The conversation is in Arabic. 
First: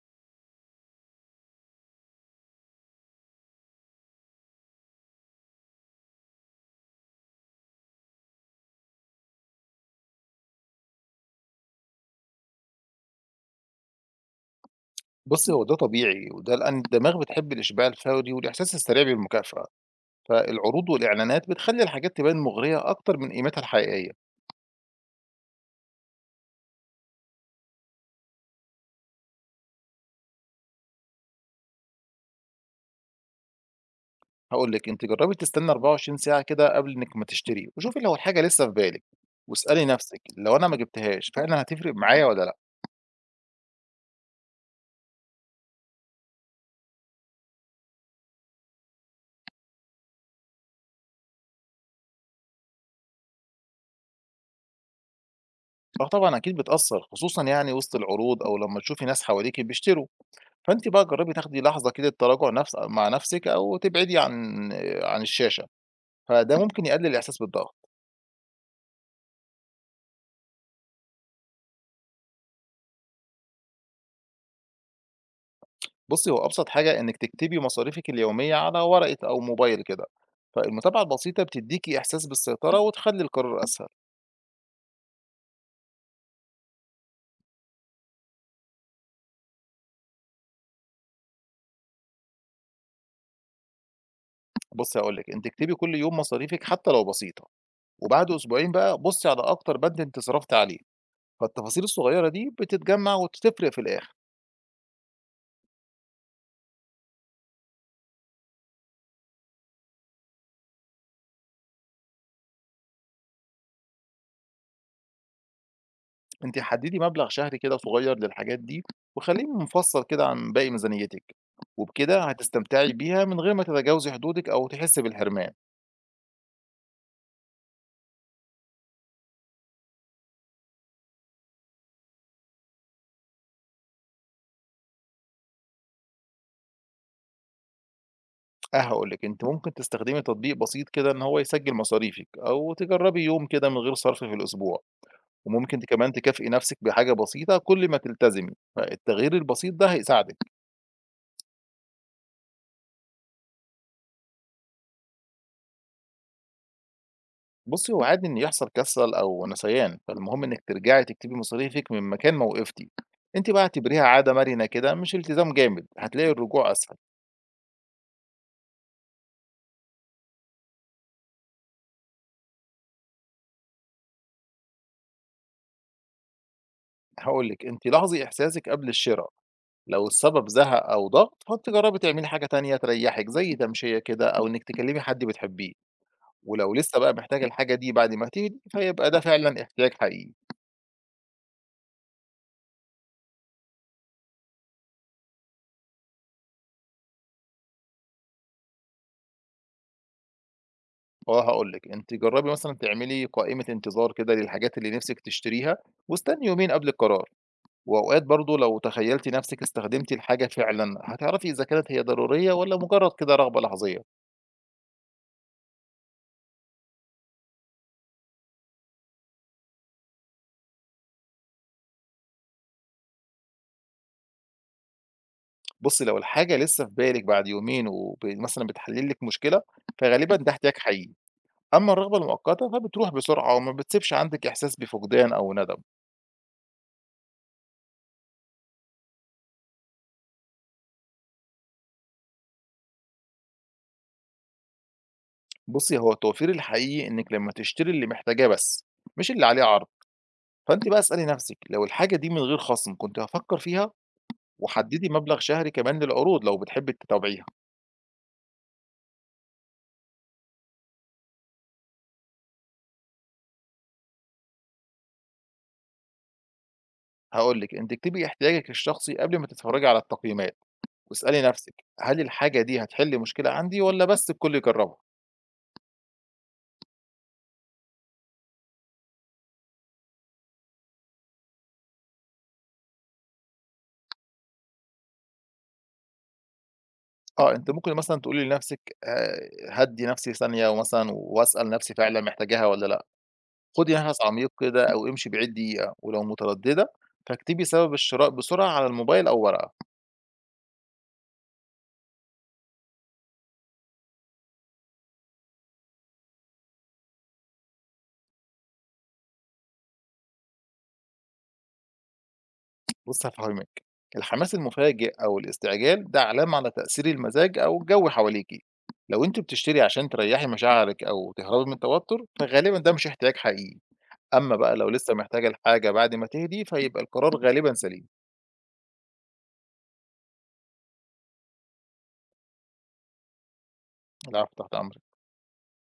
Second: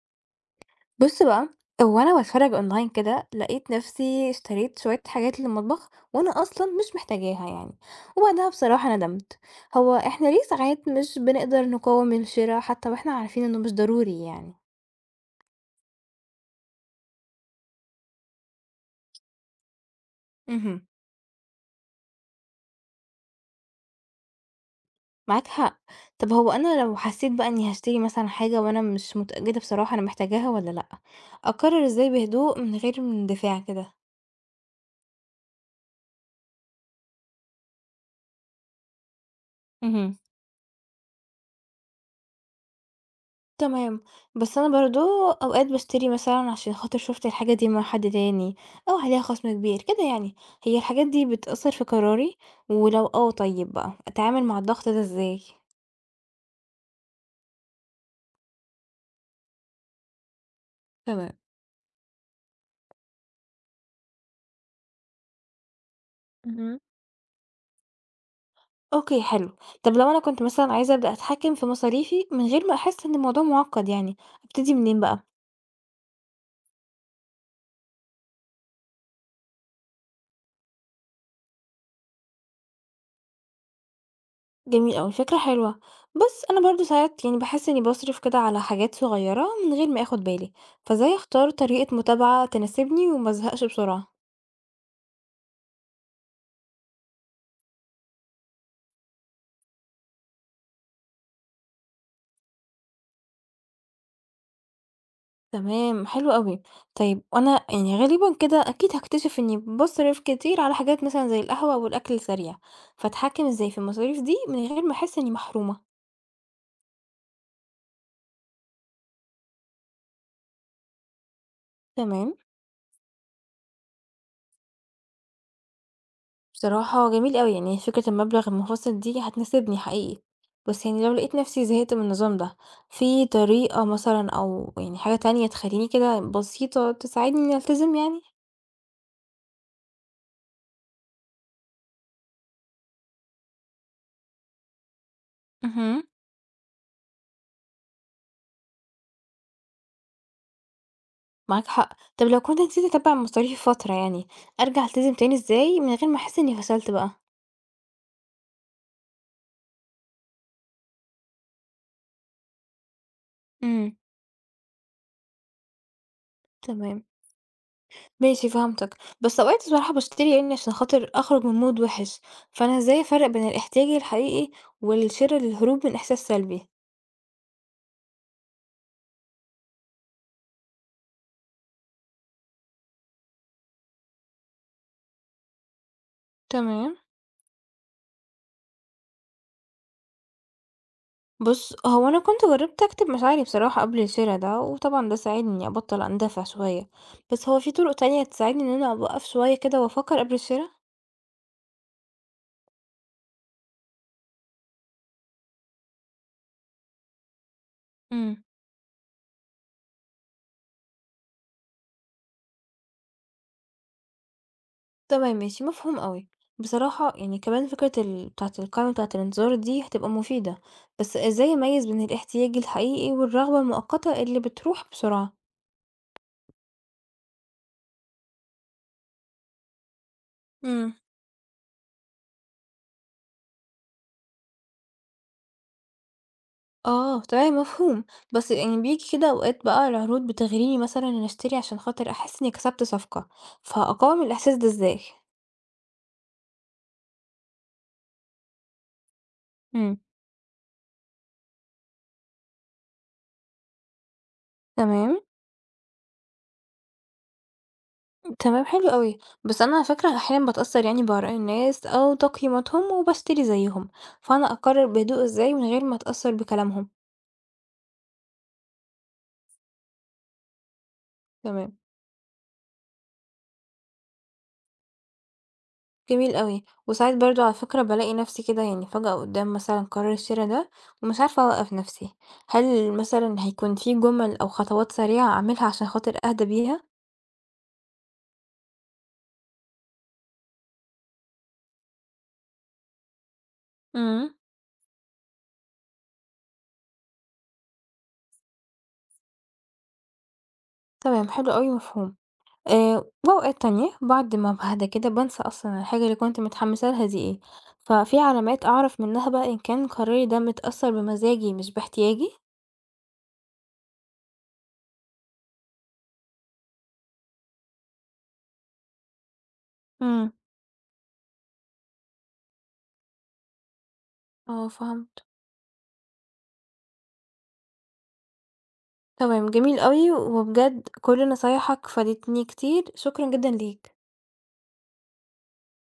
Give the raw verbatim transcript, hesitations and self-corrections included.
بُص بقى، هو أنا باتفرّج online كده، لقيت نفسي اشتريت شوية حاجات للمطبخ وأنا أصلًا مش محتاجاها يعني، وبعدها بصراحة ندمت. هو إحنا ليه ساعات مش بنقدر نقاوم الشرا حتى وإحنا عارفين إنه مش ضروري يعني؟ بُصّي، هو ده طبيعي، وده لأن الدماغ بتحب الإشباع الفوري والإحساس السريع بالمكافأة، اهم، فالعروض والإعلانات بتخلّي الحاجات تبان مغرية أكتر من قيمتها الحقيقية، معاك حق. طب هو أنا لو حسيت بقى إني هاشتري مثلًا حاجة وأنا مش متأكدة بصراحة أنا محتاجاها والّا لأ، أقرر إزاي بهدوء من غير اندفاع كده؟ هاقول لِك أنتِ جرّبي تستني أربعة وعشرين ساعة كده قبل إنِّك ما تشتري، وشوفي لو الحاجة لسه في بالِك، واسألي اهم. نفسِك لو أنا ما جبتهاش فعلًا هتفرق معايا والّا لأ؟ تمام، بس أنا برضه أوقات باشتري مثلًا عشان خاطر شُفت الحاجة دي مع حد تاني أو عليها خصم كبير كده يعني، هي الحاجات دي بتأثّر في قراري؟ ولو آه طيب بقى أتعامل مع الضغط ده إزاي؟ آه طبعًا أكيد بتأثّر، خصوصًا يعني وسط العروض أو لمّا تشوفي ناس حواليكِ بيشتروا، فأنتِ بقى تمام. جرّبي تاخدي لحظة كده تراجع نفس مع نفسِك أو تبعدي عن عن الشاشة، فده اهم. ممكن يقلل الإحساس بالضغط. أوكي حلو، طب لو أنا كنت مثلًا عايزة أبدأ أتحكم في مصاريفي من غير ما أحس إن الموضوع معقّد يعني، أبتدي منين بقى؟ بُصّي، هو أبسط حاجة إنِّك تكتبي مصاريفِك اليومية على ورقة أو موبايل كده، فالمتابعة البسيطة بتدّيكِ إحساس بالسيطرة وتخلّي القرار أسهل. جميل أوي، فكرة حلوة، بس أنا برضه ساعات يعني باحس إني باصرف كده على حاجات صغيّرة من غير ما آخُد بالي، فإزاي أختار طريقة متابعة تناسبني وما أزهقش بسرعة؟ بُصّي هاقول لِك، أنتِ اكتبي كل يوم مصاريفِك حتى لو بسيطة، وبعد أسبوعين بقى بُصّي على أكتر بند أنتِ صرفتِ عليه، فالتفاصيل الصغيرة دي بتتجمّع وبتفرق في الآخر. تمام، حلو أوي. طيب وأنا يعني غالبًا كده أكيد هاكتشف إني باصرف كتير على حاجات مثلًا زي القهوة والأكل السريع، فأتحكم إزاي في المصاريف دي من غير ما أحس إني محرومة؟ أنتِ حدّدي مبلغ شهري كده صغير للحاجات دي، وخلّيه منفصل كده عن باقي ميزانيتِك، وبكده تمام، هتستمتعي بيها من غير ما تتجاوزي حدودِك أو تحسّي بالحرمان. بصراحة جميل أوي، يعني فكرة المبلغ المنفصل دي هتناسبني حقيقي، بس يعني لو لقيت نفسي زهقت من النظام ده، في طريقة مثلًا أو يعني حاجة تانية تخليني كده بسيطة تساعدني إني ألتزم يعني؟ آه، هاقول لِك أنتِ ممكن تستخدمي تطبيق بسيط كده إن هو يسجّل مصاريفِك، أو تجرّبي يوم كده من غير صرف في الأسبوع، وممكن ت اهم، كمان تكافئي نَفْسِك بحاجة بسيطة كل ما تلتزمي، فالتغيير البسيط ده هيساعدِك. معاك حق. طب لو كنت نسيت أتابع مصاريفي فترة يعني، أرجع ألتزم تاني إزاي من غير ما أحس إني فشلت بقى؟ بُصّي، هو عادي إن يحصل كسل أو نسيان، فالمهم إنِّك ترجعي تكتبي مصاريفِك من مكان ما وقفتِ. أنتِ بقى إمم، اعتبريها عادة مرنة كده مش التزام جامد، هتلاقي الرجوع أسهل. تمام، ماشي فهمتك، بس أوقات الصراحة باشتري يعني عشان خاطر أخرج من mood وِحِش، فأنا إزاي أفرّق بين الاحتياج الحقيقي والشِرا للهروب من إحساس سلبي؟ هاقول لِك أنتِ لاحظي إحساسِك قبل الشِرا، لو السبب زهق أو ضغط، فأنتِ جرّبي تعملي حاجة تانية تريّحِك زي تمشية كده أو إنِّك تكلّمي حد بتحبيه. ولو تمام. لسه بقى محتاجة الحاجة دي بعد ما تهدي، فيبقى ده فعلًا احتياج حقيقي. بُص، هو أنا كنت جرّبت أكتب مشاعري بصراحة قبل الشِرا ده، وطبعًا ده ساعدني إني أبطّل أندفع شوية، بس هو في طُرق تانية تساعدني إن أنا أوقّف شوية كده وأفكّر قبل الشِرا؟ فهاقول لِك، أنتِ جرّبي مثلًا تعملي قائمة انتظار كده للحاجات اللي نِفْسِك تشتريها، واستني يومين قبل القرار. وأوقات إمم. برضه لو تخيّلتِ نَفْسِك استخدمتِ الحاجة فعلًا، هتعرفي إذا كانت هي ضرورية والّا مجرد كده رغبة لحظية. تمام ماشي، مفهوم أوي. بصراحة يعني كمان فكرة ال بتاعة القائمة بتاعة الانتظار دي هتبقى مفيدة، بس إزاي أميز بين الاحتياج الحقيقي والرغبة المؤقتة اللي بتروح بسرعة؟ بُصّي، لو الحاجة لسه في بالِك بعد يومين وب مثلًا بتحل لِك مشكلة، فغالبًا ده احتياج امم. حقيقي. أمّا الرغبة المؤقتة فبتروح بسرعة وما بتسيبش عندِك إحساس بفقدان أو ندم. آه تمام مفهوم، بس يعني بيجي كده أوقات بقى العروض بتغريني مثلا إن أشتري عشان خاطر أحس إني كسبت صفقة، فأقاوم الإحساس ده إزاي؟ بُصّي، هو التوفير الحقيقي إنِّك لمّا تشتري اللي محتاجاه بس، مش اللي عليه عرض، امم. فأنتِ بقى اسألي نَفْسِك لو الحاجة دي من غير خَصْم كنت هافكّر فيها؟ وحدّدي تمام مبلغ شهري كمان للعروض لو بتحبّي تتابعيها. تمام حلو قوي، بس انا على فكره احيانا بتاثر يعني باراء الناس او تقييماتهم وبشتري زيهم، فانا اقرر بهدوء ازاي من غير ما اتاثر بكلامهم؟ هاقول لِك أنتِ اكتبي احتياجِك الشخصي قبل ما تتفرّجي على التقييمات، واسألي تمام، نَفْسِك هل الحاجة دي هتحِل مشكلة عندي والّا بس الكل يجرّبها؟ جميل أوي، وساعات برضه على فكرة بالاقي نفسي كده يعني فجأة قدّام مثلًا قرار الشرا ده، ومش عارفة أوقّف نفسي، هل مثلًا هيكون في جُمل أو خطوات سريعة أعملها عشان خاطر أهدى بيها؟ آه، أنتِ ممكن مثلًا تقولي لنَفْسِك آآ هادّي نَفْسي ثانية ومثلًا واسأل نَفْسي فعلًا محتاجاها والّا لأ. خُدي نفس إمم. عميق كده أو امشي بعيد دقيقة، ولو مترددة فاكتبي سبب الشراء بسرعة على الموبايل أو ورقة. تمام، حلو أوي، مفهوم. آآ، وأوقات تانية بعد ما باهدى كده بانسى أصلًا الحاجة اللي كنت متحمسة لها دي إيه، ففي علامات أعرف منها بقى إن كان قراري ده متأثر بمزاجي مش باحتياجي؟ بُصّي هافهمِك، الحماس المفاجئ أو الاستعجال ده علامة على تأثير المزاج أو الجو حواليكِ. لو أنتِ بتشتري عشان إمم. تريحي مشاعرِك أو تهربي من التوتر، فغالبًا ده مش احتياج حقيقي. أمّا آه، بقى لو فهمت، لسه محتاجة الحاجة بعد ما تهدي، فيبقى القرار غالبًا سليم. تمام، جميل أوي، وبجد كل نصايحك فادتني كتير، شكرًا جدًا ليك. العفو، تحت أمرِك.